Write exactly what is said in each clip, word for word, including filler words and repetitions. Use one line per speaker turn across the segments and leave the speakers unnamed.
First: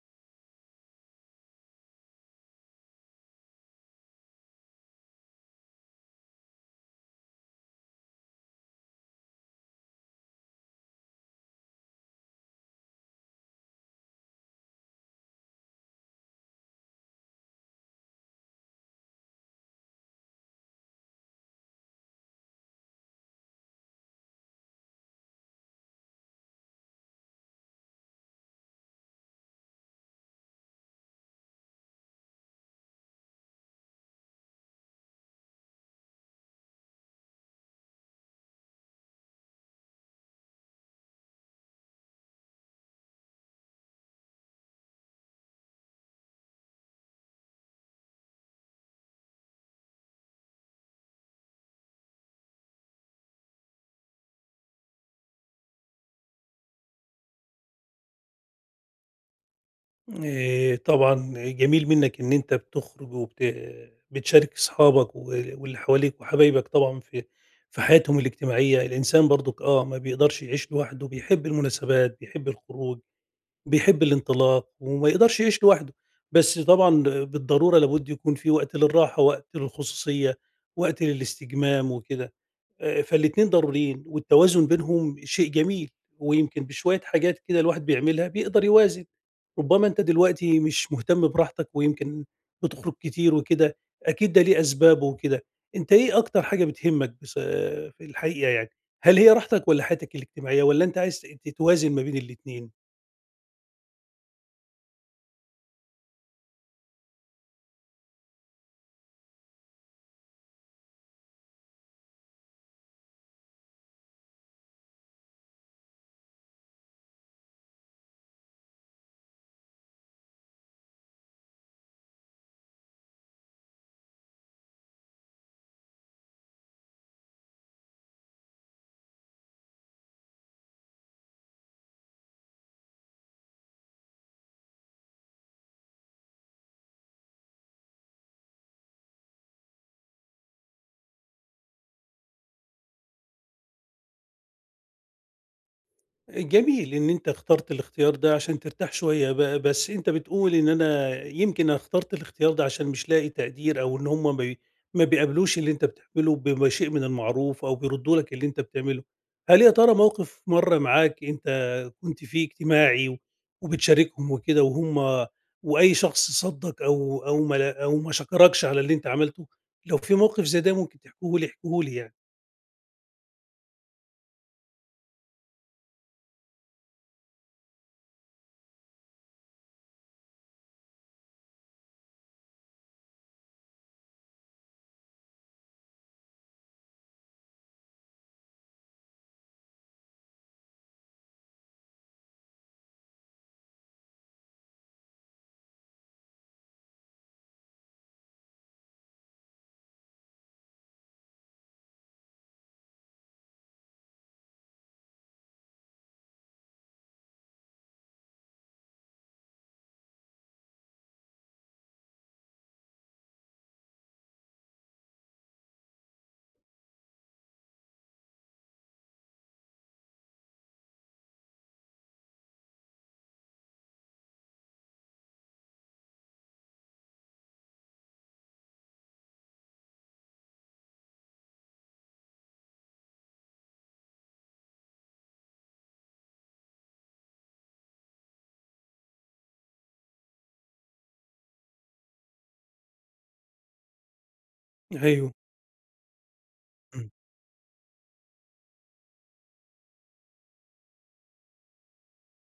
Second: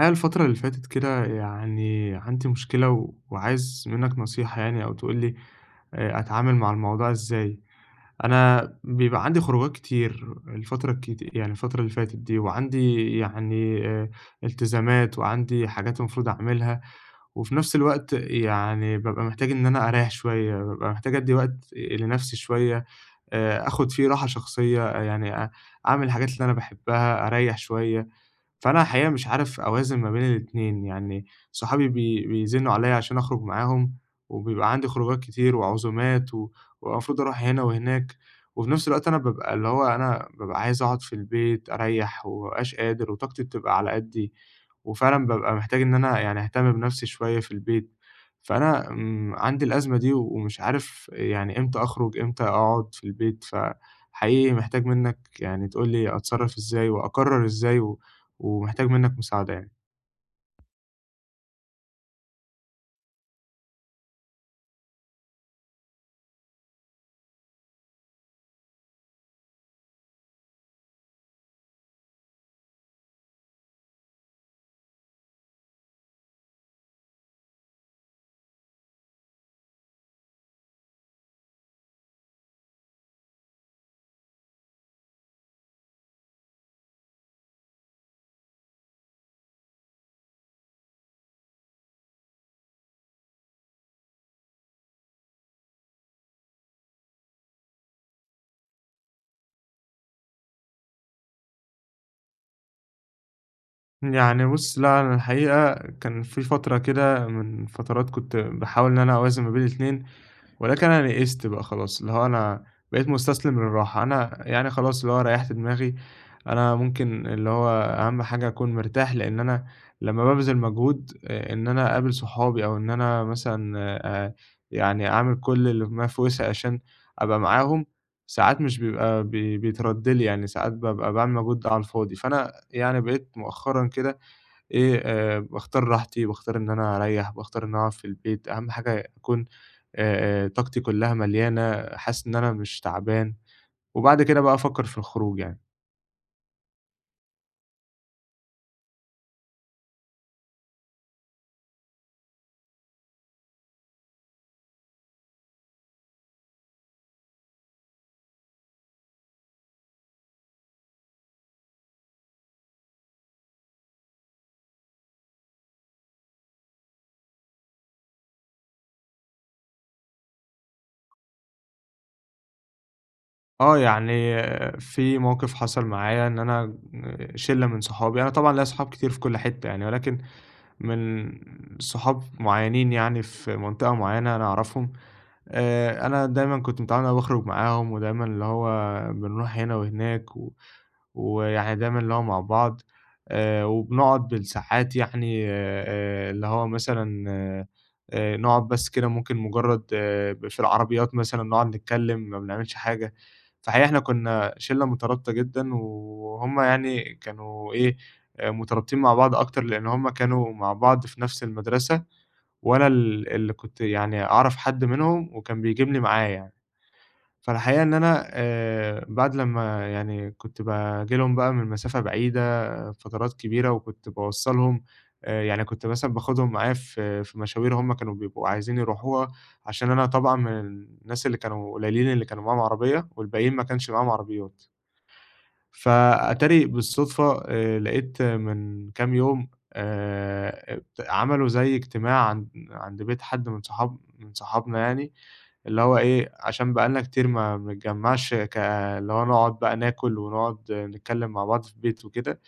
أنا الفترة اللي فاتت كده يعني عندي مشكلة و وعايز منّك نصيحة يعني أو تقول لي آآ أتعامل مع الموضوع إزاي. أنا بيبقى عندي خروجات كتير الفترة الكت يعني الفترة اللي فاتت دي، وعندي يعني آآ التزامات وعندي حاجات المفروض أعملها، وفي نفس الوقت يعني بابقى محتاج إن أنا أريّح شوية، بابقى محتاج أدّي وقت لنفسي شوية، آآ آخُد فيه راحة شخصية، آه، يعني أ أعمل الحاجات اللي أنا باحبها، أريّح شوية. فأنا الحقيقة مش عارف أوازن ما بين الاتنين، يعني صحابي بي بيزنّوا عليّا عشان أخرج معاهم، وبيبقى عندي خروجات كتير وعزومات و والمفروض أروح هنا وهناك، وفي نفس الوقت أنا بابقى اللي هو أنا بابقى عايز أقعد في البيت أريّح وما بابقاش قادر وطاقتي بتبقى على قدّي، وفعلًا بابقى محتاج إن أنا يعني أهتم بنفسي شوية في البيت. فأنا إمم، عندي الأزمة دي ومش عارف يعني إمتى أخرج، إمتى أقعد في البيت، فحقيقي محتاج منّك يعني تقول لي أتصرّف إزاي وأقرّر إزاي و ومحتاج منّك مساعدة يعني.
آآ طبعًا جميل منّك إن أنت بتخرج وبت بتشارك أصحابك و واللي حواليك وحبايبك طبعًا في في حياتهم الاجتماعية، الإنسان برضُك آه، ما بيقدرش يعيش لوحده، بيحب المناسبات، بيحب الخروج، بيحب الانطلاق وما يقدرش يعيش لوحده، بس طبعًا بالضرورة لابد يكون في وقت للراحة، وقت للخصوصية، وقت للاستجمام وكده. آآ فالاتنين ضروريين والتوازن بينهم شيء جميل، ويمكن بشوية حاجات كده الواحد بيعملها بيقدر يوازن. ربما أنت دلوقتي مش مهتم براحتك ويمكن بتخرج كتير وكده، أكيد ده ليه أسبابه وكده. أنت إيه أكتر حاجة بتهمك بص في الحقيقة يعني؟ هل هي راحتك والّا حياتك الاجتماعية والّا أنت عايز ت توازن ما بين الاتنين؟
يعني بُص، لأ أنا الحقيقة كان في فترة كده من فترات كنت باحاول إن أنا أوازن ما بين الاتنين، ولكن أنا يئست بقى خلاص، اللي هو أنا بقيت مستسلم للراحة، أنا يعني خلاص اللي هو ريّحت دماغي، أنا ممكن اللي هو أهم حاجة أكون مرتاح، لإن أنا لمّا بابذل مجهود آآ إن أنا أقابل صحابي أو إن أنا مثلًا آآ يعني أعمل كل اللي ما في وسعي عشان أبقى معاهم، ساعات مش بيبقى بي بيترد لي يعني، ساعات بابقى باعمل مجهود على الفاضي، فأنا يعني بقيت مؤخرًا كده إيه آآ باختار راحتي، باختار إن أنا أريّح، باختار إن أنا أقعد في البيت، أهم حاجة أكون آآ آآ طاقتي كلّها مليانة، حاسس إن أنا مش تعبان، وبعد كده بقى أفكّر في الخروج يعني.
جميل إن أنت اخترت الاختيار ده عشان ترتاح شوية ب بس أنت بتقول إن أنا يمكن أنا اخترت الاختيار ده عشان مش لاقي تقدير أو إن هم ما بي ما بيقابلوش اللي أنت بتعمله بما شيء من المعروف أو بيردّوا لك اللي أنت بتعمله. هل يا ترى موقف مَر معاك أنت كنت فيه اجتماعي و وبتشاركهم وكده وهم وأي شخص صَدّك أو أو ما لا أو ما شكركش على اللي أنت عملته؟ لو في موقف زي ده ممكن تحكيه لي، احكيه لي يعني.
آه، يعني آه، في موقِف حصل معايا إن أنا آه، شِلّة من صحابي أنا طبعًا ليّا صحاب كتير في كل حتّة يعني ولكن من صحاب معيّنين يعني في منطقة معيّنة أنا أعرفهم، آآ أنا دايمًا كنت متعوّد إن أنا باخرج معاهم، ودايمًا اللي هو بنروح هنا وهناك و ويعني دايمًا اللي هو مع بعض، آآ وبنقعد بالساعات يعني آآ اللي هو مثلًا آآ نقعد بس كده ممكن مجرّد آه، في العربيات مثلًا نقعد نتكلّم، ما بنعملش حاجة، فحقيقة إحنا كُنّا شِلّة مترابطة جدًا، وهُم يعني كانوا إيه، آآ مترابطين مع بعض أكتر لإن هُم كانوا مع بعض في نفس المدرسة وأنا ال اللي كنت يعني أعرف حد منهم وكان بيجيبني معاه يعني. فالحقيقة إن أنا آآ بعد لمّا يعني كنت باجي لهم بقى من مسافة بعيدة فترات كبيرة وكنت باوصّلهم، آآ يعني كنت مثلًا باخدهم معايا في في مشاوير هم كانوا بيبقوا عايزين يروحوها، عشان أنا طبعًا من الناس اللي كانوا قليلين اللي كانوا معاهم عربية والباقيين ما كانش معاهم عربيات. فأتاري بالصدفة آآ لقيت من كام يوم آآ ات عملوا زي اجتماع عند عند بيت حد من صحاب من صحابنا يعني،
أيوه.
اللي هو إيه، عشان بقى لنا
إمم.
كتير ما بنتجمّعش، ك اللي هو نقعد بقى ناكل ونقعد نتكلّم مع بعض في البيت وكده،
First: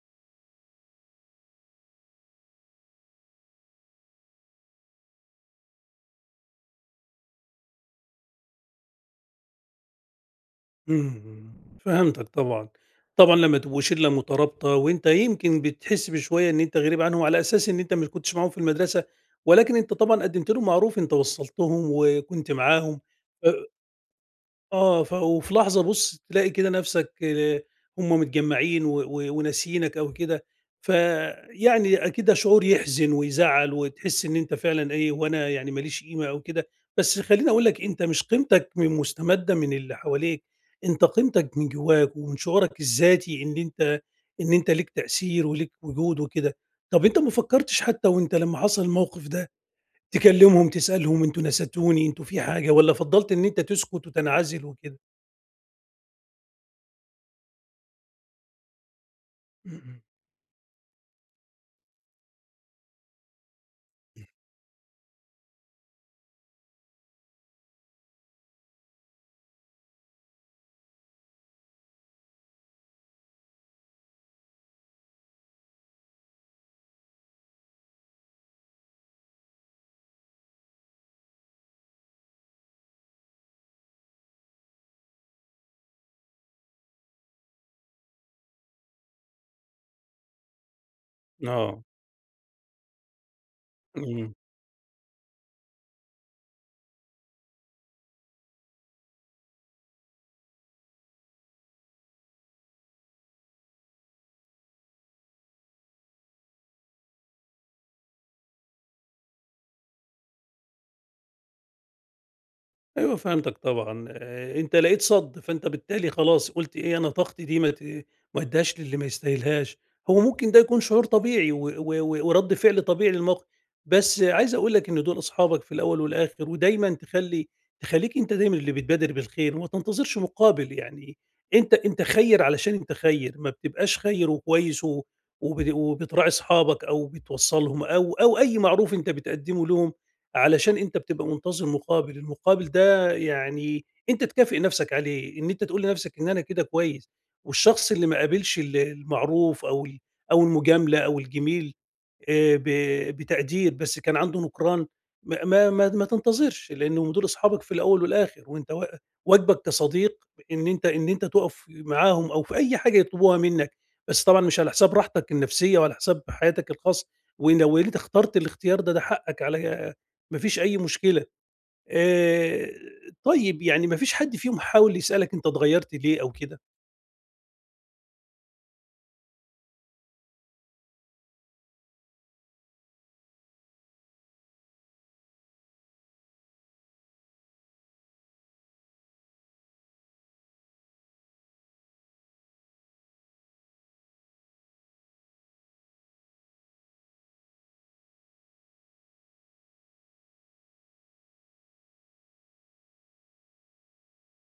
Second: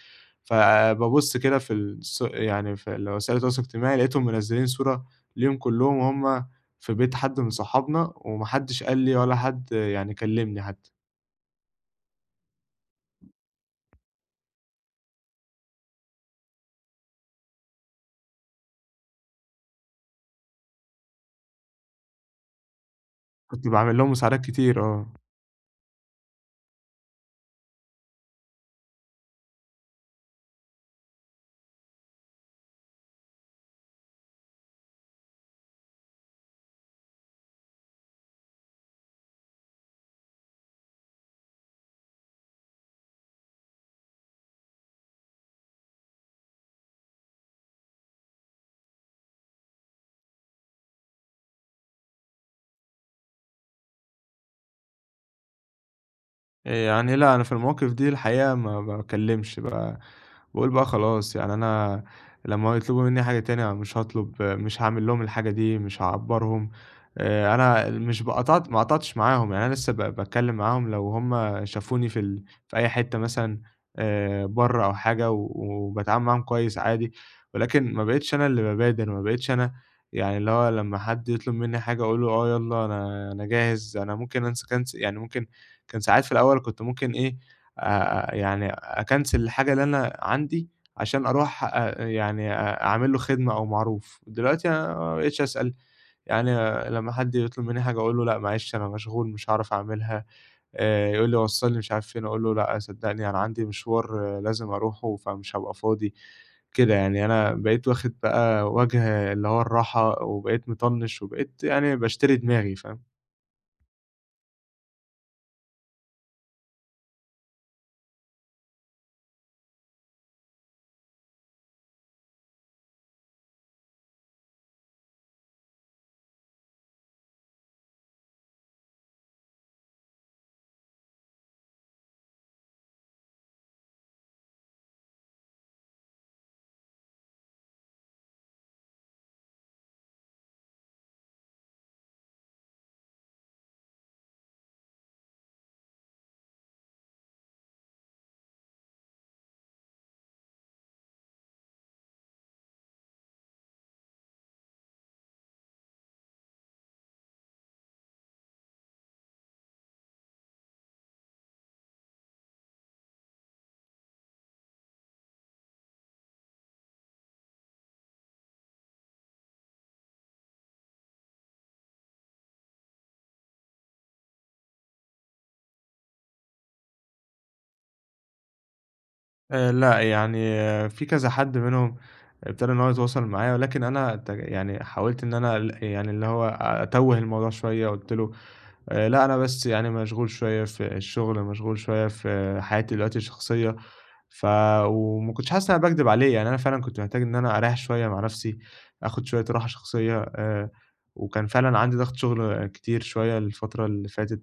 فبابُص كده في الص يعني في ال وسائل التواصل الاجتماعي لقيتهم منزّلين صورة ليهم كلّهم وهُم في بيت حد من صحابنا وما حدّش قال لي ولا حد يعني كلّمني حتى.
إمم، فهمتك طبعًا. طبعًا لمّا تبقوا شلّة مترابطة وأنت يمكن بتحس بشوية إن أنت غريب عنهم على أساس إن أنت ما كنتش معاهم في المدرسة، ولكن أنت طبعًا قدّمت لهم معروف، أنت وصّلتهم وكنت معاهم. ف
كنت باعمل لهم مساعدات كتير،
آه،
آه.
ف وفي لحظة بُص تلاقي كده نَفْسك هُم متجمّعين و و وناسيينك أو كده، فيعني أكيد ده شعور يحزن ويزعّل وتحس إن أنت فعلًا إيه، هو أنا يعني ما ليش قيمة أو كده، بس خلّيني أقول لك أنت مش قيمتك م مستمدة من اللي حواليك، أنت قيمتك من جواك ومن شعورك الذاتي إن أنت إن أنت ليك تأثير وليك وجود وكده. طَب أنت ما فكّرتش حتى وأنت لمّا حصل الموقف ده تكلّمهم تسألهم أنتم نسيتوني، أنتم في حاجة والّا فضّلت إن أنت تسكت وتنعزل وكده؟
آآ يعني لأ، أنا في المواقف دي الحقيقة ما ما باكلّمش بقى،
إمم،
باقول بقى خلاص يعني أنا لمّا يطلبوا منّي حاجة تانية مش هاطلب، مش هاعمل لهم الحاجة دي، مش هاعبّرهم. آآ أنا مش باقاطعت ما قاطعتش معاهم، يعني أنا لسه ب باتكلّم معاهم لو هُم شافوني في ال في أي حتّة مثلًا آآ برّه أو حاجة و وباتعامل معاهم كويس عادي، ولكن ما بقيتش أنا اللي بابادر، ما بقيتش أنا يعني اللي هو لمّا حد يطلب منّي حاجة أقول له آه يالّا، أنا أنا جاهز، أنا ممكن أنسى كنس يعني ممكن كان ساعات في الأول كنت ممكن إيه، آآ يعني أكنسل الحاجة اللي أنا عندي عشان
إمم،
أروح
آه،
أ يعني أ أعمل له خدمة أو معروف،
إمم،
دلوقتي أنا ما بقيتش أسأل، يعني آه لمّا حد يطلب منّي حاجة أقول له: "لأ معلش أنا مشغول مش هاعرف أعملها." آآ يقول لي: "وصّلني مش عارف فين." أقول له: "لأ صدّقني أنا عندي مشوار آه لازم أروحه فمش هابقى فاضي." كده يعني أنا بقيت واخد بقى وَجْه اللي هو الراحة وبقيت مطنِّش وبقيت يعني باشتري دماغي، فاهم؟
أيوه فهمتك طبعًا. آآ أنت لقيت صَد، فأنت بالتالي خلاص قُلت إيه، أنا طاقتي دي ما ت ما أدّيهاش للي ما يستاهلهاش، هو ممكن ده يكون شعور طبيعي و و و ورَد فعل طبيعي للموقف، بس عايز أقول لك إن دول أصحابك في الأول والآخر، ودايمًا تخلّي تخلّيك أنت دايمًا اللي بتبادر بالخير وما تنتظرش مقابل، يعني أنت أنت خيّر علشان أنت خيّر، ما بتبقاش خيّر وكويس و وب وبتراعي أصحابك أو بتوصّلهم أو أو أي معروف أنت بتقدّمه لهم علشان أنت بتبقى منتظر مقابل، المقابل يعني أنت تكافئ نفسك عليه، إن أنت تقول لنفسك إن أنا كده كويس، والشخص اللي ما قابلش ال المعروف أو ال أو المجاملة أو الجميل آآ ب بتقدير بس كان عنده نُكران، ما ما ما ما تنتظرش، لإنهم دول أصحابك في الأول والآخر، وأنت وا واجبك كصديق إن أنت إن أنت تُقف معاهم أو في أي حاجة يطلبوها منّك، بس طبعًا مش على حساب راحتك النفسية وعلى حساب حياتك الخاصة، ولو أنت اخترت الاختيار ده، ده حقك على ما فيش أي مشكلة. آآ طيب يعني ما فيش حد فيهم حاول يسألك أنت اتغيّرت ليه أو كده؟
آآ لأ، يعني آه، في كذا حد منهم ابتدى إن هو يتواصل معايا، ولكن أنا ت يعني حاولت إن أنا ال يعني اللي هو أتوّه الموضوع شوية، قُلت له آآ لأ، أنا بس يعني مشغول شوية في الشغل، مشغول شوية في حياتي دلوقتي الشخصية، ف وما كنتش حاسس إن أنا باكدب عليه، يعني أنا فعلًا كنت محتاج إن أنا أريّح شوية مع نفسي، آخد شوية راحة شخصية، آآ وكان فعلًا عندي ضغط شغل كتير شوية الفترة اللي فاتت،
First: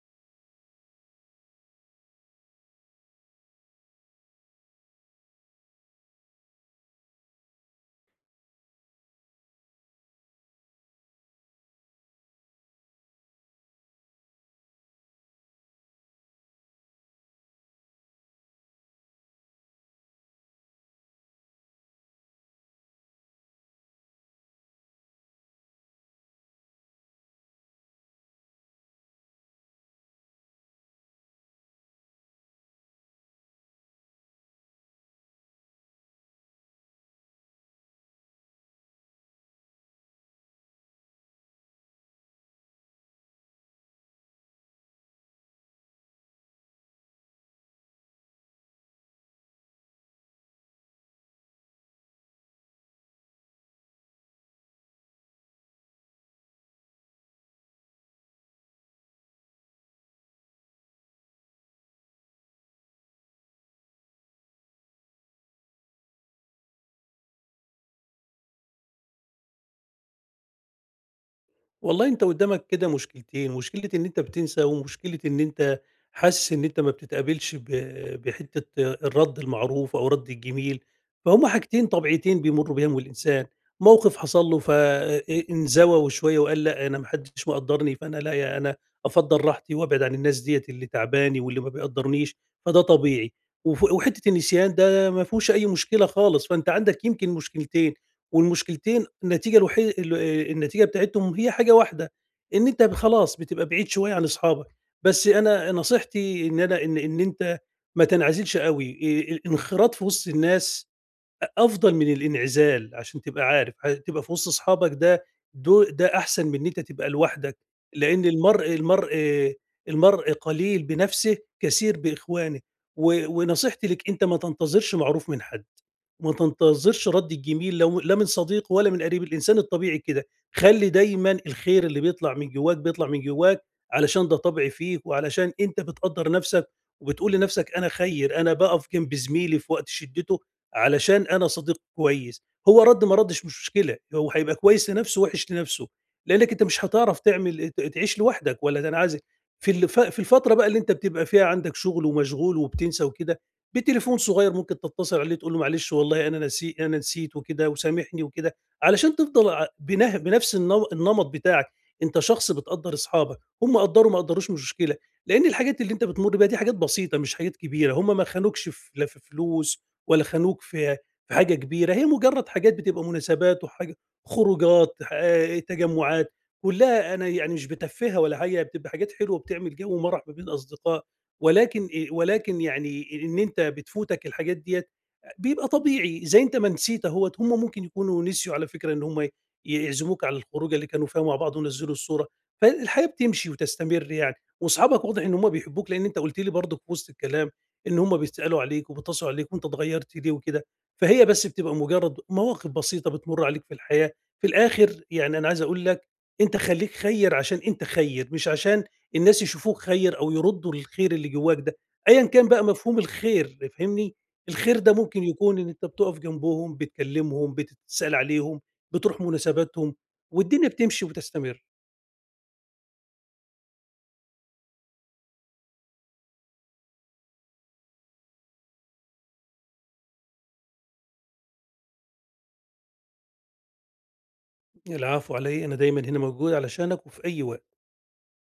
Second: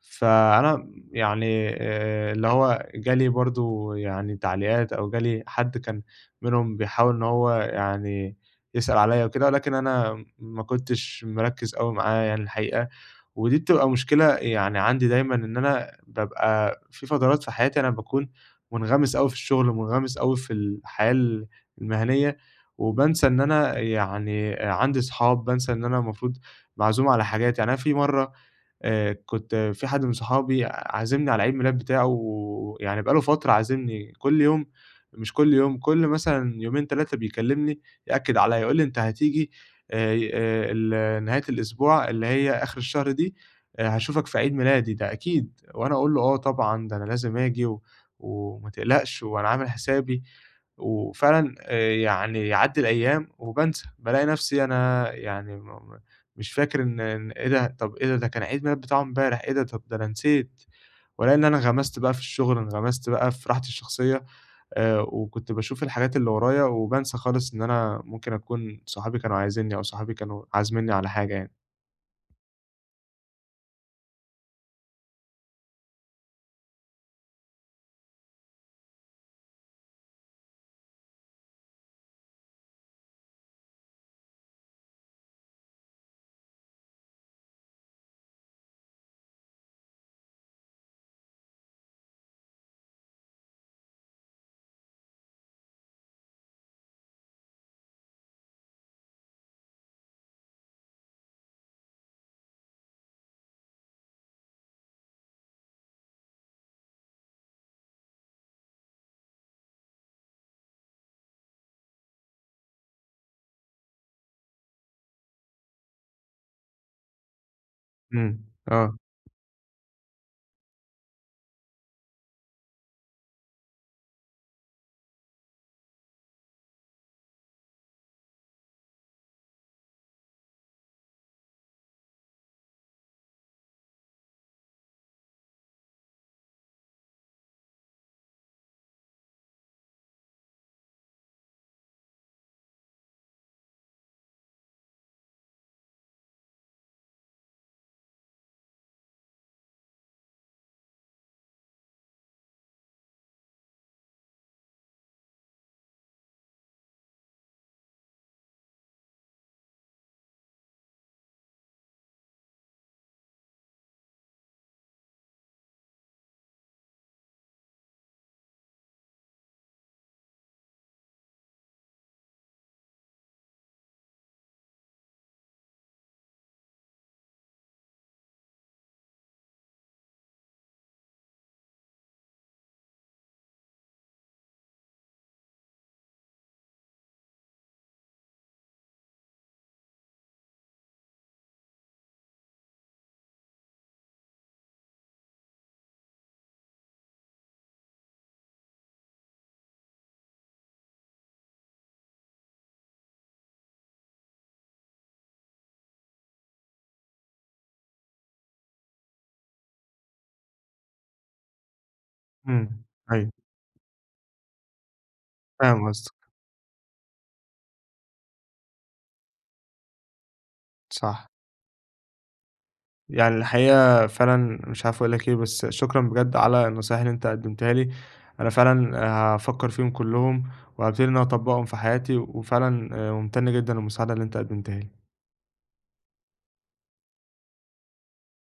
فأنا يعني آآ اللي هو جالي برضه يعني تعليقات أو جالي حد كان منهم بيحاول إن هو يعني يسأل عليّا وكده، ولكن أنا ما كنتش مركّز أوي معاه يعني الحقيقة، ودي بتبقى مشكلة يعني عندي دايمًا إن أنا بابقى في فترات في حياتي أنا باكون منغمس أوي في الشغل، منغمس أوي في الحياة ال المهنية، وبانسى إن أنا يعني عندي صحاب، بانسى إن أنا المفروض معزوم على حاجات، يعني أنا في مرّة آآ كنت في حد من صحابي عازمني على عيد ميلاد بتاعه، ويعني بقى له فترة عازمني كل يوم، مش كل يوم، كل مثلًا يومين تلاتة بيكلمني يأكد عليّا، يقول لي: "أنت هتيجي آآ آآ ال نهاية الأسبوع اللي هي آخر الشهر دي، آآ هاشوفك في عيد ميلادي ده أكيد." وأنا أقول له: "آه طبعًا، ده أنا لازم آجي و وما تقلقش وأنا عامل حسابي." وفعلًا آآ يعني يعدّي الأيام وبانسى، بالاقي نفسي أنا يعني م مش فاكر، إن إن إيه ده، طَب إيه ده، ده كان عيد ميلاد بتاعه إمبارح، إيه ده، طَب ده أنا نسيت، والاقي إن أنا انغمست بقى في الشغل، انغمست بقى في راحتي الشخصية، آآ وكنت باشوف الحاجات اللي ورايا وبانسى خالص إن أنا ممكن أكون صحابي كانوا عايزينّي أو صحابي كانوا عازمينّي على حاجة يعني.
والله أنت قدّامك كده مشكلتين، مشكلة إن أنت بتنسى، ومشكلة إن أنت حاسس إن أنت ما بتتقابلش ب بحتّة الرَد المعروف أو رَد الجميل، فهُم حاجتين طبيعتين بيمُر بيهم الإنسان، موقف حصل له ف آآ، انزوى وشوية وقال لأ، أنا ما حدّش مقدّرني فأنا لا ي أنا أفضّل راحتي وأبعد عن الناس ديّة اللي تعباني واللي ما بيقدّرنيش، فده طبيعي، وف وحتّة النسيان ده ما فيهوش أي مشكلة خالص، فأنت عندك يمكن مشكلتين. والمشكلتين النتيجة الوحي ال آآ النتيجة بتاعتهم هي حاجة واحدة، إن أنت ب خلاص بتبقى بعيد شوية عن أصحابك، بس أنا نصيحتي إن أنا إن إن أنت ما تنعزلش أوي. آآ الانخراط في وسط الناس أ أفضل من الانعزال عشان تبقى عارف، ه تبقى في وسط أصحابك ده دو ده أحسن من إن أنت تبقى لوحدك، لإن
إمم،
المرء
آه،
المرء المرء قليل بنفسه كثير بإخوانه، و ونصيحتي ليك أنت ما تنتظرش معروف من حد. ما تنتظرش رد الجميل لو لا من صديق ولا من قريب. الانسان الطبيعي كده خلي دايما الخير اللي بيطلع من جواك بيطلع من جواك علشان ده طبع فيك وعلشان انت بتقدر نفسك وبتقول لنفسك انا خير، انا بقف جنب زميلي في وقت شدته علشان انا صديق كويس. هو رد ما ردش مش مشكله، هو هيبقى كويس لنفسه وحش لنفسه، لانك انت مش هتعرف تعمل ت- تعيش لوحدك ولا تنعزل. في الف- في الفتره بقى اللي انت بتبقى فيها عندك شغل ومشغول وبتنسى وكده، بتليفون صغير ممكن تتصل عليه تقول له معلش والله أنا نسي أنا نسيت وكده وسامحني وكده، علشان تفضل ع بنه بنفس النم النمط بتاعك، أنت شخص بتقدّر أصحابك، هم قدّروا ما قدّروش مش مشكلة، لإن الحاجات اللي أنت بتمُر بيها دي حاجات بسيطة مش حاجات كبيرة، هم ما خانوكش في لا في فلوس ولا خانوك في في حاجة كبيرة، هي مجرّد حاجات بتبقى مناسبات وحاجة خروجات، آآ، تجمُّعات، كُلّها أنا يعني مش بتفّهة ولا حاجة، هي بتبقى حاجات حلوة بتعمل جو ومَرَح ما بين الأصدقاء. ولكن آآ ولكن يعني إن أنت بتفوتك الحاجات ديّة بيبقى طبيعي، زي أنت ما نسيت أهوّة، هم ممكن يكونوا نسيوا على فكرة إن هم ي يعزموك على الخروجة اللي كانوا فيها مع بعض ونزّلوا الصورة، فالحياة بتمشي وتستمر يعني، وأصحابك واضح إن هم بيحبوك لإن أنت قُلت لي برضه في وسط الكلام إن هم بيسألوا عليك وبيتصلوا عليك وأنت اتغيّرت ليه وكده، فهي بس بتبقى مجرّد مواقف بسيطة بتمُر عليك في الحياة، في الآخر يعني أنا عايز أقول لك أنت خلّيك خيّر عشان أنت خيّر، مش عشان الناس يشوفوك خير أو يردّوا الخير اللي جواك ده، أيًا كان بقى
إمم،
مفهوم
أيوه،
الخير فاهمني، الخير ده ممكن يكون إن أنت
فاهم قصدك،
بتقف جنبهم، بتكلمهم، بتتسأل عليهم، بتروح مناسباتهم، والدنيا بتمشي
صح.
وتستمر.
يعني الحقيقة فعلًا مش عارف أقول لك إيه، بس شكرًا بجد على النصايح اللي أنت قدّمتها لي، أنا فعلًا هافكّر فيهم كلّهم، وهابتدي إن أنا أطبّقهم في حياتي، وفعلًا آآ ممتن جدًا للمساعدة اللي أنت قدّمتها لي.
العفو على إيه، أنا دايمًا هنا موجود علشانك وفي أي وقت.